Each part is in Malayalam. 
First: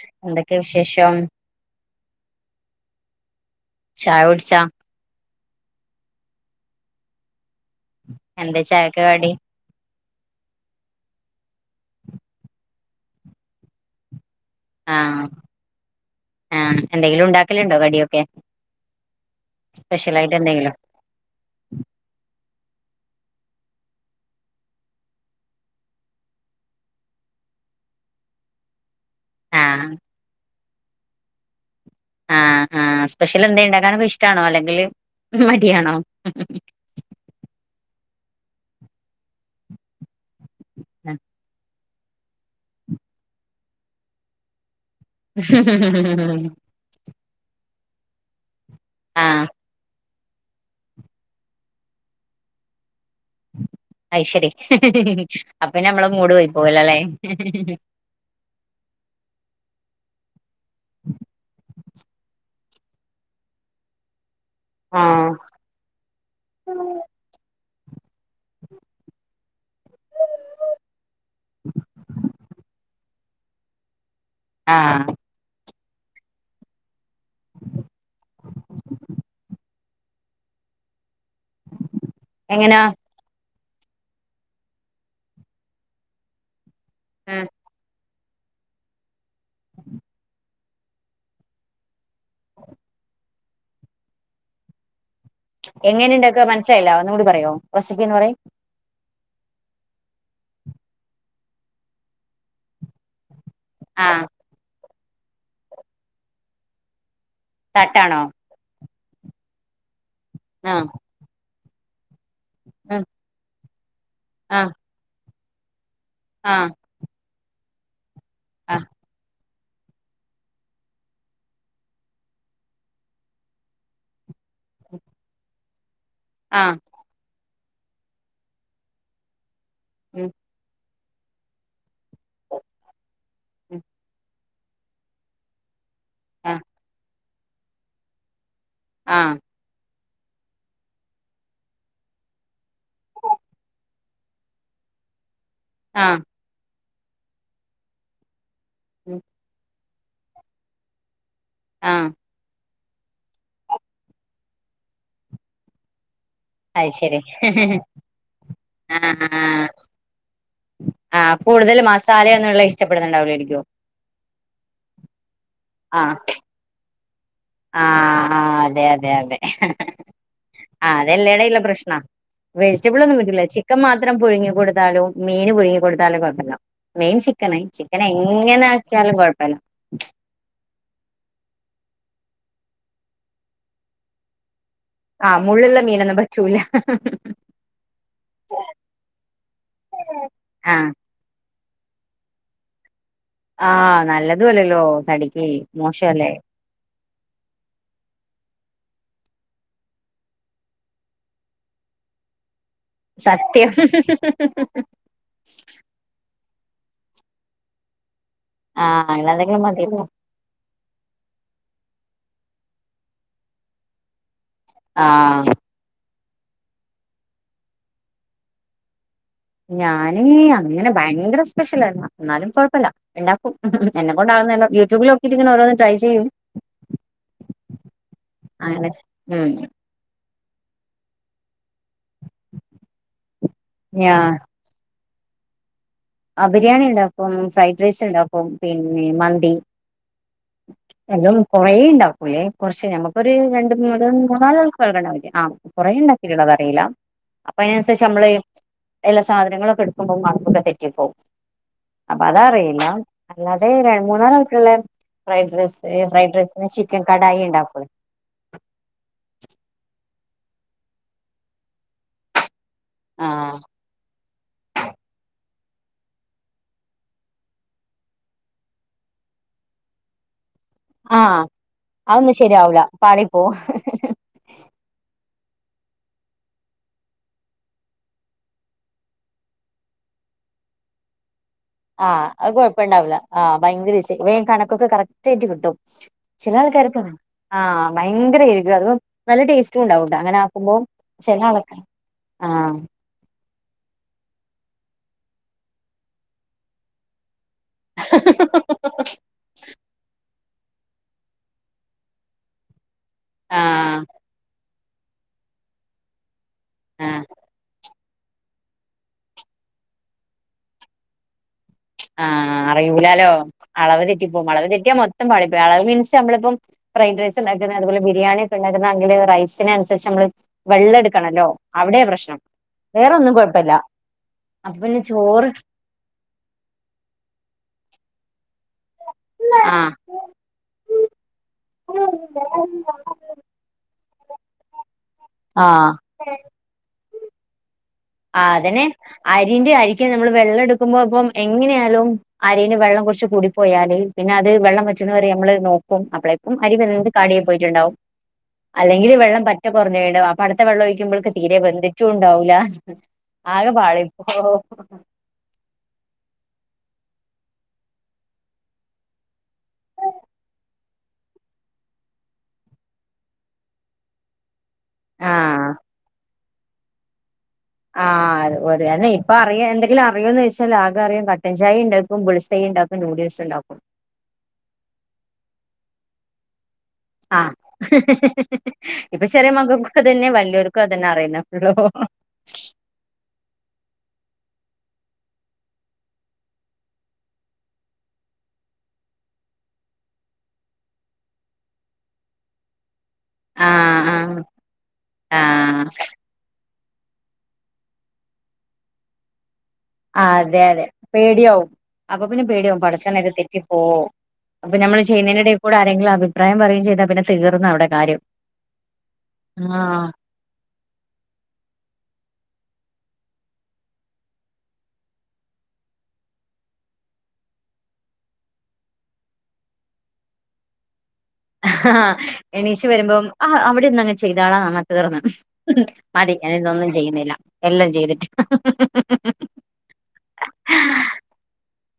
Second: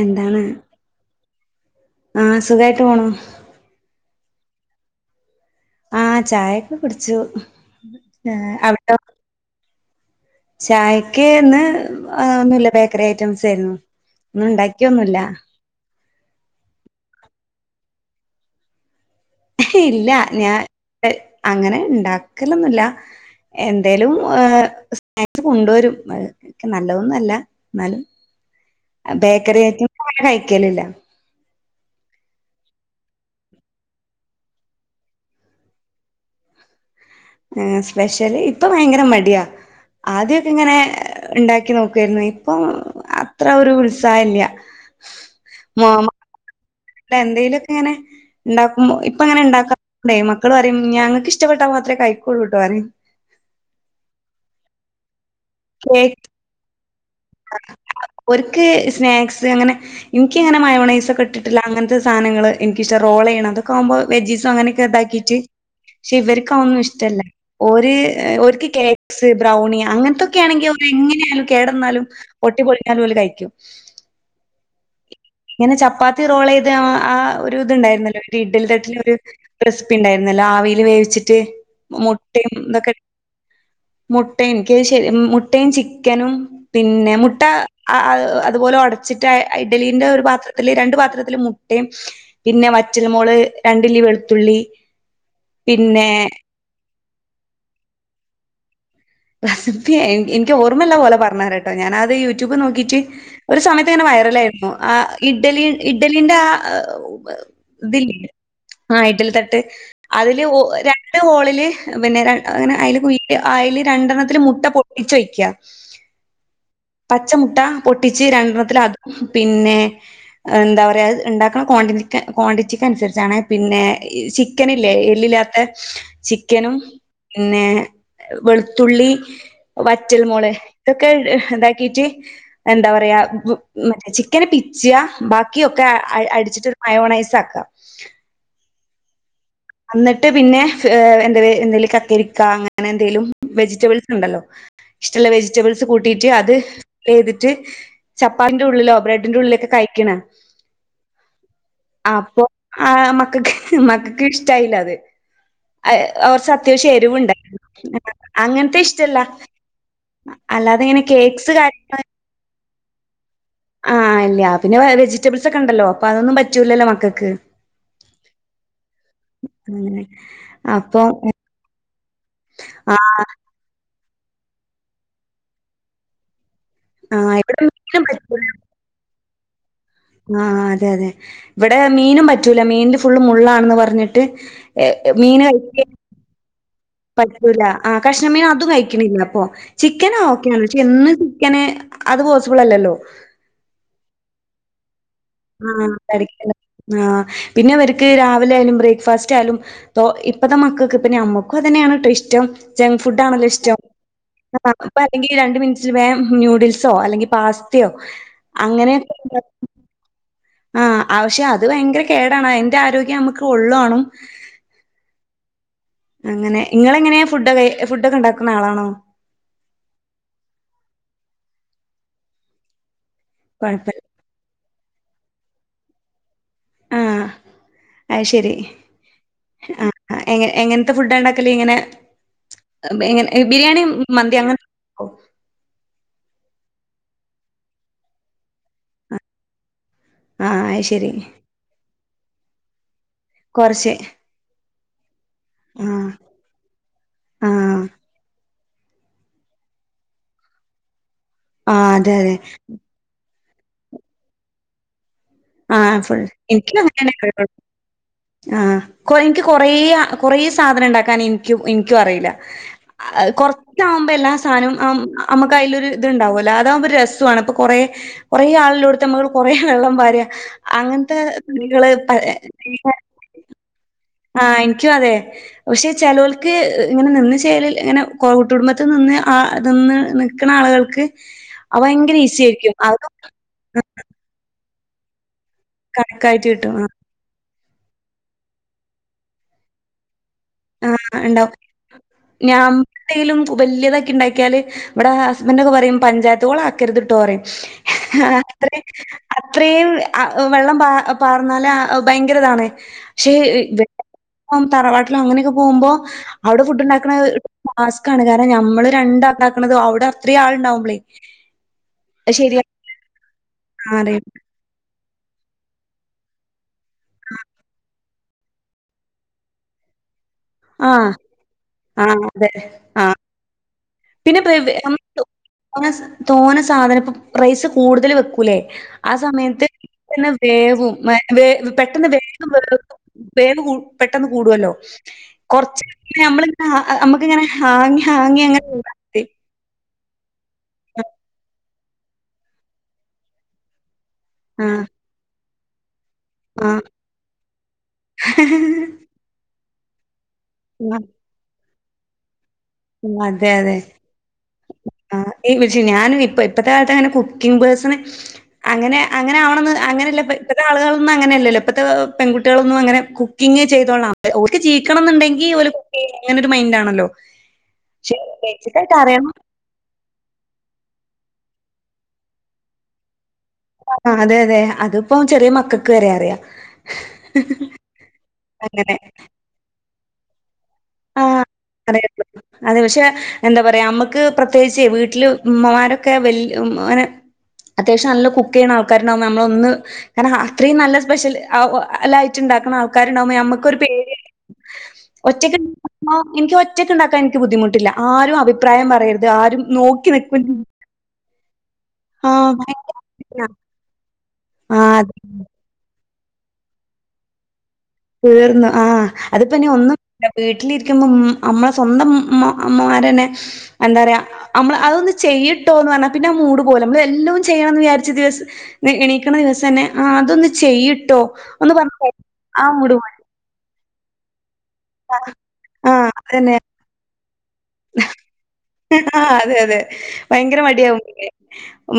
എന്താണ് എന്തൊക്കെ വിശേഷം? ആഹ് സുഖായിട്ട് പോണ് ചായ കുടിച്ച? ആഹ് ചായൊക്കെ കുടിച്ചു എന്താ അവിടോ ചായക്ക്‌ കടി? ചായക്ക് ഇന്ന് ഒന്നുല്ല ബേക്കറി ഐറ്റംസ് ആയിരുന്നു ഒന്നും ഉണ്ടാക്കി ആഹ് ആഹ് എന്തെങ്കിലും ഉണ്ടാക്കല്ണ്ടോ കടിയൊക്കെ? ഇല്ല സ്പെഷ്യൽ ആയിട്ട് ഞാൻ എന്തെങ്കിലും അങ്ങനെ ഉണ്ടാക്കലൊന്നുല്ല എന്തേലും സ്നാക്സ് കൊണ്ടുവരും അത് നല്ലതൊന്നല്ല എന്നാലും [unintelligible] ബേക്കറി ആഹ് ഐറ്റംസ് അങ്ങനെ കഴിക്കലില്ല ആഹ് ആഹ് സ്പെഷ്യൽ എന്തേം ഉണ്ടാക്കാനൊക്കെ ഇഷ്ടാണോ അല്ലെങ്കിൽ മടിയാണോ ആഹ് സ്പെഷ്യല് ഇപ്പം ഭയങ്കര മടിയാ ആദ്യക്കെ ഇങ്ങനെ ഉണ്ടാക്കി നോക്കാരുന്നു ഇപ്പം അത്ര ഒരു ഉത്സാഹല്ല [inaudible] അല്ല എന്തേലൊക്കെ ഇങ്ങനെ ഉണ്ടാക്കുമ്പൊ ഇപ്പ അങ്ങനെ ആഹ് ഉണ്ടാക്ക ണ്ടേ മക്കള് പറയും ഞങ്ങൾക്ക് ഇഷ്ടപ്പെട്ടൽ മാത്രേ കൈക്കൂള്ളൂട്ടോ പറയും അയ്ശരി അപ്പന്ന നമ്മളെ കേക്ക് മൂട് പോയി പോവല്ലൊല്ലേ ഓൽക്ക് സ്നാക്സ് അങ്ങനെ എനിക്ക് ഇങ്ങനെ മയോണൈസൊക്കെ ഇട്ടിട്ടിള്ളെ അങ്ങനത്തെ സാധനങ്ങൾ എനിക്കിഷ്ടം റോൾ ചെയ്യണം അതൊക്കെ ആവുമ്പോ വെജീസും അങ്ങനെയൊക്കെ ആഹ് ഇതാക്കിയിട്ട് പക്ഷെ ഇവർക്കതൊന്നും ഇഷ്ടല്ല ഒര് ഓൽക്ക് കേക്സ് ബ്രൗണി അങ്ങനത്തൊക്കൊണെങ്കിൽ ഓൽക്ക് എങ്ങനെയാലും കേടന്നാലും പൊട്ടി പൊളിഞ്ഞാലും ഓല് കഴിക്കും ആഹ് ഇങ്ങനെ ചപ്പാത്തി റോൾ ചെയ്ത് ആ ഒരു ഇത്ണ്ടായിരുന്നല്ലോ ഒരു ഇഡലി തട്ടില് ഒരു റെസ് സിപി ഉണ്ടായിരുന്നല്ലോ ആവിൽ വേവിച്ചിട്ട് മുട്ടയും എങ്ങനാ ഇതൊക്കെ മുട്ടയും എനിക്ക് ശരി മുട്ടയും ചിക്കനും പിന്നെ മുട്ട ഉം അ അ അതുപോലെ ഒടച്ചിട്ട് അഹ് ഇഡലീന്റെ ഒരു പാത്ര ത്തില് രണ്ട് പാത്രത്തില് മുട്ടിം പിന്നെ വറ്റൽ മൊള് രണ്ടില്ലി വെളുത്തുള്ളി പിന്നെ എങ്ങനെ ഇണ്ടാക്കാ മനസ്സിലായില്ലാ ഒന്നുംകൂടി പറയോ. റസിപ്പി ഒന്ന് പറയ്. റെസിപ്പി ഇൻ ഇൻക്ക് ഓർമ്മല്ല പോലെ പറഞ്ഞരാ ട്ടോ. ഞാനത് യൂട്യൂബ് നോക്കീറ്റ് ഒരു സമയത്ത് ഇങ്ങനെ ആഹ് വൈറലായിരുന്നു. ആ ഇഡ്ഡലി ഇഡ്ഡലിന്റെ ആ ഇതില്ലേ തട്ടാണോ ആഹ് ഇഡലി തട്ട് അതില് ഒ ആഹ് രണ്ട് ഹോളില് പിന്നെ ര അങ്ങനെ അയ്ല് ഉം കുയ്യില് അയ്ല് രണ്ടെർണ്ണത്തില് മുട്ട ആഹ് പൊട്ടിച്ചൊഴിക്കാ. ആഹ് പച്ചമുട്ട പൊട്ടിച്ച് രണ്ടെർണ്ണത്തില് ആഹ് അതും പിന്നെ എന്താ പറയാ അത് ഇണ്ടാക്ക്ണ ക്വാണ്ടിൻ്റിക് ക്വാണ്ടിറ്റിക്ക് അനുസരിച്ചാണേ. പിന്നെ, ക്കനല്ലേ എല്ലില്ലാത്ത ആഹ് ചിക്കനും പിന്നെ വെളു ത്തുള്ളി വറ്റൽ ഉം മൊള് ഇതൊക്കെ ഇതാക്കീറ്റ് എന്താ പറയാ വ് ഉം മറ്റേ ചിക്കന് പിച്ചാ. ബാക്കിയൊക്കെ അ ആഹ് അടിച്ചിട്ട് ഒരു മയോണൈസ് ആക്കാ. ആഹ് അന്നിട്ട് പിന്നെ എന്ത വെ എന്തെലും കക്കരിക്ക അങ്ങനെ എന്തേലും വെജിറ്റബിൾസ് ണ്ടല്ലോ. ഇഷ്ടള്ള വെജിറ്റബിൾസ് ആഹ് കൂട്ടീട്ട് അത് ഫില്ലെയ്തിട്ട് ചപ്പാത്തിൻ്റെ ഉള്ളിലോ ബ്രെഡിന്റെ ഉള്ളിലൊക്കെ കഴിക്ക്യ്ണാ. ആഹ് അപ്പൊ ആഹ് മക്കക്ക് മക്കക്ക് ഇഷ്ടായില്ല അത്. അത് കൊർച്ച അത് ത്യാവശ്യം ശരി എരിവുണ്ടായ്നി. അങ്ങൻത്തെത് ഇഷ്ടല്ല. ആഹ് ആഹ് അല്ലാതെ ഇങ്ങനെ കേക്സ് കാര്യങ്ങള് ഇഷ്ടപ്പെടുന്നുണ്ടാവൂലായിരിക്ക്യൊ. ആഹ് ഇല്ല്യ. പിന്നെ വെജിറ്റബിൾസ് ഒക്കെണ്ടല്ലോ അപ്പൊ ആഹ് അതൊന്നും പറ്റൂല്ലല്ലോ മക്കക്ക്. ആഹ് ആഹ് അതെ അതെ അതെ. അങ്ങനെ ആഹ് അപ്പൊ അതെല്ലെടെ ഇല്ല പ്രശ്‌നാ. ആ വെജിറ്റബിൾ ഒന്നും പറ്റൂല്ല. ചിക്കൻ മാത്രം പുഴുങ്ങി കൊടുത്താലും മീൻ പുഴുങ്ങി കൊടുത്താലും കൊഴപ്പല്ല. മെയിൻ ആ ഇവിടെ ചിക്കനായ്. ചിക്കൻ മീനും എങ്ങനാക്കിയാലും കൊഴപ്പല്ല. ആഹ് അതെ അതെ. ഇവടെ മീനും പറ്റൂല മീൻല് ഫുള്ള് മുള്ളാണ് ന്ന് പറഞ്ഞിട്ട്. ഏഹ് മീന് കയി [inaudible] നൊന്നും പറ്റൂല. പറ്റൂല. ആഹ് കഷ്ണമീൻ അതും കഴിക്ക്ണില്ല പ്പൊ. ചിക്കന് ഓക്കെയാണ്. പക്ഷെ ആഹ് എന്നും ചിക്കന്, അത് പോസിബിളല്ലല്ലോ. ആഹ് നല്ലതു അല്ലല്ലോ തടി ആഹ് തടിക്ക്. ആഹ്. പിന്നെ അവർക്ക് രാവിലെ ആയാലും ബ്രേക്ക്ഫാസ്റ്റ് ആയാലും തോ ഇപ്പത്ത മക്കക്ക് ഇപ്പ ഞമ്മക്കും അതന്നേണ് ട്ടൊ ഇഷ്ടം. ജെംങ് ഫുഡാണല്ലോ സത്യം ഇഷ്ടം. [unintelligible] ഇപ്പ അല്ലെങ്കി രണ്ട്‌ മിൻറ്റില് വേം നൂഡിൽസോ അല്ലെങ്കി പാസ്തയോ. ആഹ് അങ്ങനെയൊക്കെ അങ്ങനെന്തെങ്കിലും മത്യല്ലോ. ആഹ് ആഹ് പക്ഷെ അത് വയങ്കര കേടാണ്. അയിന്റെ ആരോഗ്യേ നമുക്ക് ഒള്ള്വാണും. ആഹ്. അങ്ങനെ. ഇങ്ങളെങ്ങനെയാ ഫുഡൊകെ, ഫുഡൊക്കെണ്ടാക്ണ ആളാണോ? ഞാന് അങ്ങനെ ഭയങ്കര സ്പെഷ്യലല്ലാ. ഇന്നാലും കൊഴപ്പല്ല. ഇണ്ടാക്കും. കൊഴപ്പല്ല. എന്നെ കൊണ്ടാവുന്നെ എല്ലാം യൂടൂബിലോക്കീറ്റ്ങ്ങനെ ഓരോന്ന് ട്രൈ ചെയ്യും. ആഹ് അഹ്ശെരി. അങ്ങനെ ഉം ആഹ്. ആഹ് എങ്ങൻ എങ്ങൻത്ത ഫുഡാണ്ടാക്കല്? ഇങ്ങനെ എഹ് [unintelligible] ബിരിയാണിം ഞാ മന്തി അങ്ങൻ ആഹ് ബിരിയാണി ണ്ടാക്കും, ഫ്രൈഡ് റൈസ്ണ്ടാക്കും പിന്നെ മന്തി. ആ അയ്ശരി എല്ലവും കൊറേണ്ടാ പുള്ളെ കൊറച്ച് നമ്മക്കൊരു രണ്ട്, കൊറച്ച് മൂന്ന് മൂന്നാലാൾക്ക് വേകാനാവൂലെ ആഹ് ആ കൊറെ ഉണ്ടാക്കീട്ടുള്ളതറീല്ല. ആ അപ്പൊ അയ്നനുസരിച്ചമ്മള് എല്ലാ സാധനങ്ങളൊക്കെ എടുക്കുമ്പോ മാർകൊക്കെ തെറ്റിപ്പോവും. ആ അതെ അപ്പൊ അതെ അതറീല്ല അല്ലാതെ രണ്ട് മൂന്നാലാൾക്ക്ള്ളെ ഫ്രൈഡ് ആ റൈസ് ഹ് ഫുൾ ഫ്രൈഡ് റൈസിന് ചിക്കൻകടായി ഉണ്ടാക്കൊള്ളൂ. ആഹ് കൊ എനിക്ക് കൊറേ കൊറേ സാധനണ്ടാക്കാൻ ഇൻക്കും ഇൻക്കും അറീല്ല. ആ അഹ് കൊർ ച്ചാവുമ്പോ എല്ലാ സാനോം അമ്മക്ക് അയിലൊരു ത്ണ്ടാവല്ലോ അതാവുമ്പോ രസ്സൊണ് പ്പൊ കൊറെ. കുറെ ആള്ള്ളോട്ത്ത് മ്മള് കൊറേ വെള്ളം പാരാ. അങ്ങനത്തെ ആ പണികള് പ അതൊന്നും ശരിയാവൂല പാളിപ്പോവും ആഹ് എനിക്കും അതെ. പക്ഷേ ചെലോൽക്ക് ഇങ്ങനെ നിന്ന് ചേല് ഇങ്ങനെ കുട്ടുടുംബത്ത്നിന്ന് ആഹ് നിന്ന് നി ക്കണ ആള്കൾക്ക്. ആഹ് അഹ് കൊഴപ്പണ്ടാവൂലാ. ആഹ് ഭയങ്കര ഈസ്യേര്ക്കും വേ കണക്കൊക്കെ കറക്റ്റായിട്ട് കിട്ടും കണക്കായിട്ട് ചെല കിട്ടും. ആഹ് ആൾക്കാര്ക്ക്. ആഹ് ഭയങ്കരേര്ക്കും അത് നല്ല ടേസ്റ്റും ഉണ്ടാവുട്ടോ അങ്ങനെ മ്പോ ആഹ് ചെല ആളൊക്കെ ആഹ്. ത്തേലും വല്ല്യതാക്കിണ്ടാക്ക്യാല് ഇവിടെ ഹസ്ബന്റൊക്കെ പറയും പഞ്ചായത്ത് കൊളാക്കരുത്ട്ടോറയും. അത്രീം, അത്രീം അ. വെള്ളം വാർന്നാല് ആ ഭയങ്കരതാണ് പക്ഷെ ആഹ് [inaudible] തറവാട്ടി ലങ്ങനെക്കെ പോവുമ്പോ അവിടെ ഫുഡ്ണ്ടാക്കണ ആഹ് ടാസ്ക് ക്കാണ് കാരണം ഞമ്മള് രണ്ടാക്കണത് അവിടെ അത്രേം ആള്ണ്ടാവുമ്പളെ ആഹ് അറിയൂലാലോ അളവ് അറിയും തെറ്റിപ്പോവും അളവ് തെറ്റിയാ മൊത്തം പാളിപ്പോ അളവ് മീൻസ് നമ്മളിപ്പം. ഫ്രൈഡ്റൈസ്ണ്ടാക്കുന്നെ അതുപോലെ ബിരിയാണി ഒക്കെണ്ടാക്കുന്നാണെങ്കില് റൈസിനനുസരിച്ച് നമ്മള്. ആഹ് വെള്ളെടുക്കണല്ലോ അവിടെ ആഹ് പ്രശ്നം അതെ ആഹ് വേറൊന്നും കൊഴപ്പല്ലാ. പിന്നെ പെ വെ തോന സാധനം ഇപ്പ റൈസ് കൂടുതല് വെക്കൂല്ലെ. ആ സമയത്ത് തന്നെ ന്നെ ആഹ് വേവും പെട്ട പ വേഗം വേവും പെട്ടെന്ന് കൂടുവല്ലോ കൊറച്ച്. ആഹ് നമ്മളിങ്ങനെ മ്മക്കിങ്ങനെ ഹാങ്ങി ഹാങ്ങി അതിന് അങ്ങനെഇടാം. അരിന്റെ അരിക്ക് നമ്മള് വെള്ളെടുക്കുമ്പോ പ്പം എങ്ങനെയാലും. അരീല് വെള്ളം കൊറച്ച് കൂടി പോയാല് പിന്നെ അത് ആഹ് വെള്ളം വറ്റുന്നവരെ നമ്മള് നോക്കും അപ്പളെ ആഹ് അരി ആഹ് വെന്ത് കാടിയായി പോയിട്ടുണ്ടാവും അല്ലെങ്കില് വെള്ളം പറ്റെ കൊറഞ്ഞ്പോയിണ്ടാവും അപ്പൊ അടുത്ത വെള്ളം ഒഴിക്കുമ്പഴ്ത്തേ തീരെ ബെന്തിട്ടൂണ്ടാവൂലാ. ഉം അതെ, അതെ. ആഹ് ഈ വിശി ഞാനും ഇപ്പ ഇപ്പഴത്തെ കാലത്തങ്ങനെ കുക്കിംഗ് പേഴ്സണ്. അങ്ങനെ അങ്ങനെ ആവണന്ന് അങ്ങനല്ല ഇപ്പ ഇപ്പത്തെ ആളുകളൊന്നും അങ്ങനെയല്ലല്ലോ ഇപ്പത്തെ പെൺകുട്ടികളൊന്നും അങ്ങനെ കുക്ക് ക്കിങ്ങ് ചെയ്തോളാം ഓൽക്ക് ജീവിക്കണം ന്ന്ണ്ടെങ്കി ആഹ് ഓല്കുക്കിയും അങ്ങനൊരു മൈൻഡാണല്ലോ. ആഹ് അത് ഒരു അന്നെപ്പ. അറിയ എന്തെങ്കിലും അറിയോന്നോയ്ച്ചാല് ആകറിയ കട്ടൻചായണ്ടാക്കും, ബുൾസൈണ്ടാക്കും, നൂഡിൽസ്ണ്ടാക്കും. ആഹ് അതെ അതെ അതിപ്പോ ചെറിയ മക്കക്ക് വരെ അറിയാ. ആഹ് അങ്ങനെ ഇപ്പൊ ചെറിയ മക്കക്കൂ അതന്നെ വല്ല്യോര്ക്കു അതന്നെ അറിയുന്ന. ആഹ് അറിയുള്ളൂ അതെ പക്ഷെ എന്താ പറയാ നമ്മുക്ക് പ്രത്യേകിച്ച് വീട്ടില് ഉമ്മമാരൊക്കെ വല് അങ്ങനെ. അത്യാവശ്യം നല്ല കുക്ക് ചെയ്യണ ആൾക്കാരുണ്ടാവ നമ്മളൊന്ന്. കാരണം അത്രയും നല്ല സ്പെഷ്യൽ എല്ലായിറ്റം ഉണ്ടാക്കണം ആ ൾക്കാര് ഉണ്ടാവുമ്പോ നമ്മക്കൊരു പേടി ആഹ് ഒറ്റക്ക്. ആഹ് ഓഹ് ഇന്ക്ക് ഒറ്റയ്ക്ക് ഇണ്ടാക്കാൻ ഇന്ക്ക് ബുദ്ധിമുട്ടില്ല ആരും അഭിപ്രായം പറയരുത് ആരും നോ ആഹ് അതെ അതെ പേടിയാവും അപ്പ പിന്നെ ആഹ് പേടിയാവും പടച്ചോനെ ഇത് ഭയങ്കര തെറ്റി പോവൊ അപ്പം ആഹ് ഞമ്മള് ഇത് അതെ ചെയ്യ്ന്നേന്റെ എടെക്കൂടെ ആരെങ്കിലും അഭിപ്രായം പറയും ചെയ്താ പിന്നെ തീർന്ന് അവ്ടെ കാര്യം തീർന്ന് ആഹ് അത്പ്പനി ഒന്നും ആഹ് [unintelligible] വീട്ടിലിരിക്കുമ്പം അമ്മളെ സ്വന്തം ഇമ്മ അമ്മമാരന്നെ എന്താറിയാ അമ്മള് അതൊന്ന് ചെയ്ട്ടോന്ന് പറഞ്ഞാ പിന്നെ ആ മൂട് പോവല്ലെ ഇമ്മള് എല്ലോം ചെയ്യണന്ന് വിചാരിച്ച ദിവസ് ഇന്ന് എണീക്ക്ണെ ദിവസന്നെ ആ അതൊന്ന് ചെയ്യ്ട്ടോ ഒന്ന് പറഞ്ഞ് ആ എണീച്ച് മൂഡ് പോവും. വെരുമ്പം ആ അവിടെന്നങ്ങ് ചെയ്താളാ അങ്ങ തീർന്ന് ആഹ് മതി അനി ഞാൻ അതന്നെ. ഇന്നൊന്നും ചെയ്യുന്നില്ല എല്ലാം ചെയ്തിട്ട് ആഹ് അതെ അതെ ഭയങ്കര മടിയാവും പിന്നെ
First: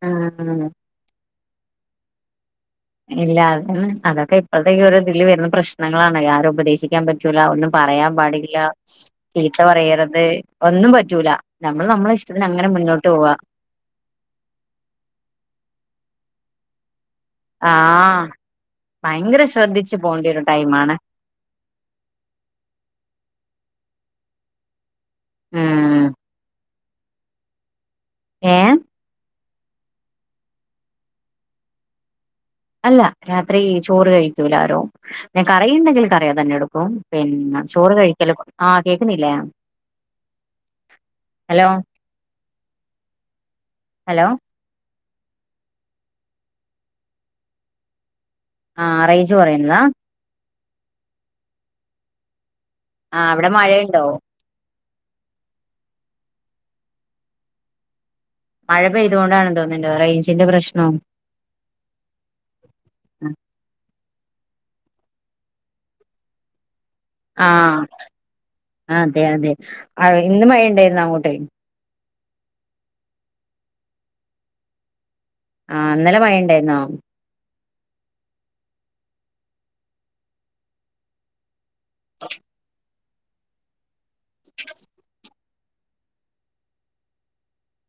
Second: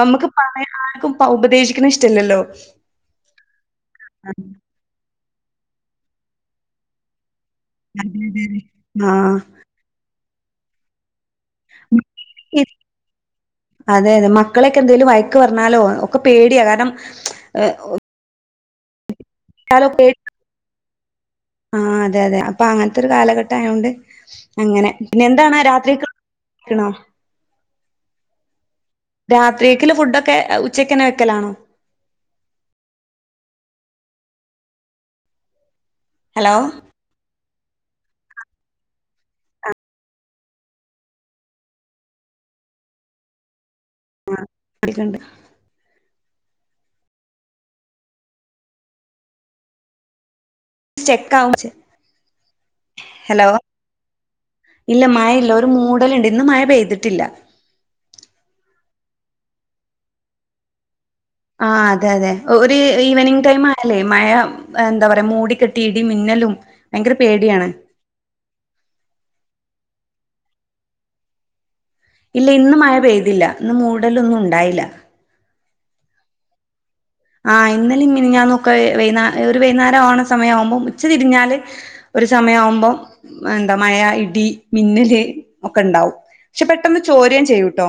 മമ്മക്ക് ആഹ് പറയാ ആര്ക്കും പ്പ ഉപദേശിക്ക്ന്നെ ഇഷ്ടല്ലല്ലോ ഇല്ല അതന്നെ അതൊക്കെ ആഹ്. ഇപ്പോഴത്തെ ഈ ഒരു ഇതില് വെര്ന പ്രശ്നങ്ങളാണെ ആരും ഉപദേശിക്കാൻ പറ്റൂല ഒന്നും പറയാൻ അതെ അതെ പാടില്ല അതെ. ആഹ്. ചീ ത്ത പറയരുത് ഒന്നും പറ്റൂല ഞമ്മള് ഞമ്മളെ ഇഷ്ടത്തിന് അങ്ങനെ മുന്നോട്ട് പോവാ അതെ അതെ മക്കളെക്കെ എന്തേലും വഴക്ക് പറഞ്ഞാലോ ഒക്കെ പേടിയാ കാരണം ഏഹ് ആഹ് ഭയങ്കര ശ്രദ്ധിച്ച് പോണ്ടിയൊരു ടൈമാണ് ആഹ് അതെ അതെ അപ്പൊ അങ്ങത്തൊരു കാലഘട്ട ആയോണ്ട് അങ്ങനെ പിന്നെ എന്താണ് ഉം രാത്രിക്ക് ക്ക്ണോ ഏഹ് രാത്രിയേക്ക്ല്ലെ ഫുഡൊക്കെ ആഹ് ഉച്ചക്കന്നെ വെക്കലാണോ അല്ല രാത്രി ചോറ് കഴിക്കൂലാരും ഞാൻ കറിയ്ണ്ടെങ്കില് കറിയതന്നെ ഹലോ എടുക്കും പിന്നെ ചോറ് കഴിക്കല് ആഹ് കേക്കുന്നില്ലേ ഹലോ ഹലോ [unintelligible] ആഹ് റെയ്ഞ്ച് പോയന്നാ ചെക്കാവും ചെ ആഹ് അവിടെ മഴയിണ്ടോ ഇല്ല മഴയില്ല ഒരു മൂടല്ണ്ട് ഇന്ന് മഴ പെയ്തിട്ടില്ല മഴ പെയ്തുകൊണ്ടാണ് തോന്ന്ണ്ട് റെയ്ഞ്ചിന്റെ പ്രശ്നം ആഹ് അതെ അതെ ഒ ഒര് ഇവനിംങ് ടൈമായാല്ലേ മഴ എന്താ പറ്യാ മൂടിക്കെട്ടി ഇടിം മിന്നലും ഭയങ്കര പേടിയാണ് ആഹ് അതെ അതെ അഹ് ഇന്നും മഴണ്ടേരുന്നോ അങ്ങോട്ട് ഇല്ല ഇന്നു മഴ പെയ്തില്ല ഇന്ന് മൂടലൊന്നും ഉണ്ടായില്ല ആഹ് ഇന്നലെ മഴ ഇണ്ടേര്ന്നോ ആഹ് ഇന്നലിം മിന്ഞ്ഞാന്നൊക്കെ വൈന്നാ ഒരു വൈന്നാരം ആവണെ സമയാവുമ്പം ഉച്ച തിരിഞ്ഞാല് ഒരു സമയാവുമ്പം എന്താ മഴ ഇടി മിന്നല് ഒക്കെ ഇണ്ടാവും പക്ഷേ പെട്ടെന്ന് ചോര്യേം ചെയ്യുട്ടോ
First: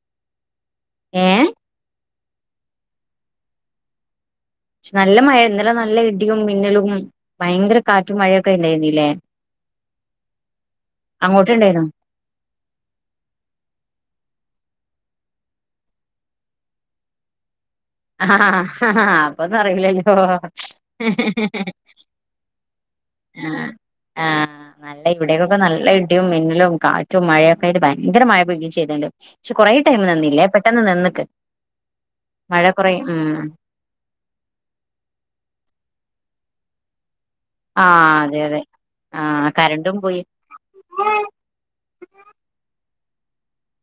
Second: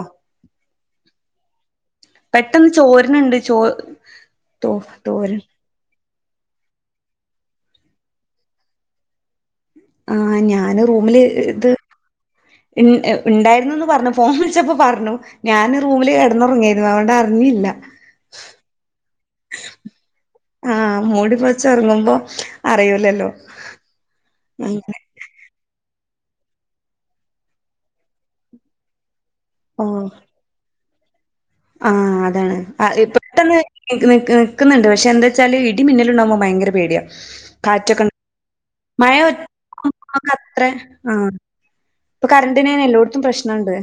ഏഹ് പെട്ടെന്ന് ചോര്ന്ണ്ട് ചോ തോ നല്ല തോരൻ മഴെ ഇന്നലെ നല്ല ഇടിയും മിന്നലും ഭയങ്കര കാറ്റും മഴയൊക്കെ ഇണ്ടാര്ന്നില്ലേ ആഹ് ഞാന് റൂമില് ഇത് ഇന് ഏഹ് ഇണ്ടായിരുന്നുന്ന് പറഞ്ഞു ഫോൺ വിള്ച്ചപ്പോ പറ്ഞ്ഞു ഞാന് റൂമില് കെടന്നൊറങ്ങിയേരുന്നു അവോണ്ട അറ്ഞ്ഞില്ല [unintelligible] അപ്പൊന്നും അറിയില്ലല്ലോ ആഹ് മൂടി പൊതച്ച് ഒറങ്ങുമ്പോ അറിയൂല്ലല്ലോ അങ്ങനെ അയ് ഇവ്ടേക്കൊക്കെ നല്ല ഇടിയും, മിന്നലും, കാറ്റും, മഴയൊക്കെ ആയിട്ട് ഭയങ്കര മഴ പെയ്യിം ചെയ്ത്ണ്ട്. ക്ഷെ കൊറേ ഓഹ് ടൈം നിന്നില്ലെ പെട്ടെന്ന് നിന്ന്ക്ക്. ആഹ് അതാണ്. മഴ കൊറേ ആഹ് ഹ് ഉം പെട്ടെന്ന് ഇത് നിക്ക് ക്ക്ന്ന് ണ്ട്. പക്ഷെ എന്താച്ചാല് ഇടിം, മിന്നലും ണ്ടാവ്‌മ്പൊ ഭയങ്കര പേടിയാ. കാറ്റൊക്കെൺ ആഹ് അതെ അതെ മഴവെ ആഹ് ഉം കരണ്ടും പോയി മ്മക്ക് ത്രേ ആഹ് പ്പൊ കരണ്ട്ന് എല്ലോട്ത്തും പ്രശ്നണ്ട്.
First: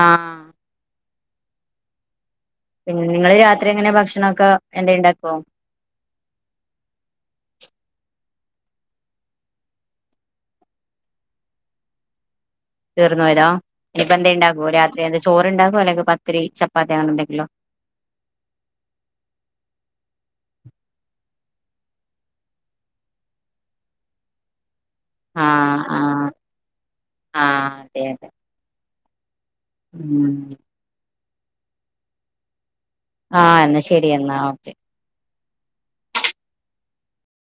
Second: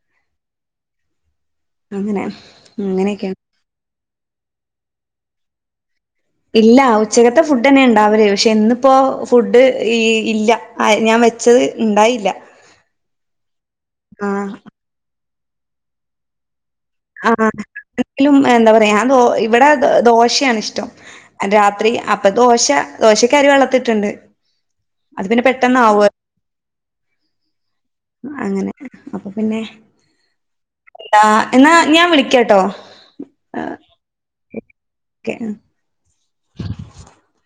ആഹ് അങ്ങനെ പിന്നെ നിങ്ങള് അങ്ങനെയൊക്കെയാണ്. രാത്രി എങ്ങനെ ഭക്ഷണൊക്കെ എന്തേം ണ്ടാക്കൊ? ഇല്ല. ഉച്ചകത്തെ ഫുഡെന്നെ ണ്ടാവല്. പക്ഷെ ന്ന്പ്പൊ ഫുഡ് ഈ ഇല്ല. ആയ് ഞാൻ വെച്ചത് ഇണ്ടായില്ല. തീർന്ന് പോയതാ. നിപ്പം എന്തെണ്ടാ ആഹ് ക്കൊ. രാത്രി എന്തെ ചോറ്ണ്ടാക്കൊ അല്ലെങ്കി പത്തിരി, ച ആഹ് എ ലും എന്താ പറയാ ഞാ ദോ ഇവടെ ദൊ ദോശയാണ് ഇഷ്ടം. രാത്രി അപ്പൊ ദോശ. ദോശക്കരി വെള്ളത്ത്ട്ട് ണ്ട്. ആഹ് ആഹ് ആഹ് ഏഹ് അങ്ങനെ. അപ്പൊ പിന്നെ ഉം ടാ. എന്നാ ഞാ വിളിക്കാട്ടൊ. ആഹ് എന്നാ ശരി എന്നാ ഓക്കെ. ക്കെ ആഹ്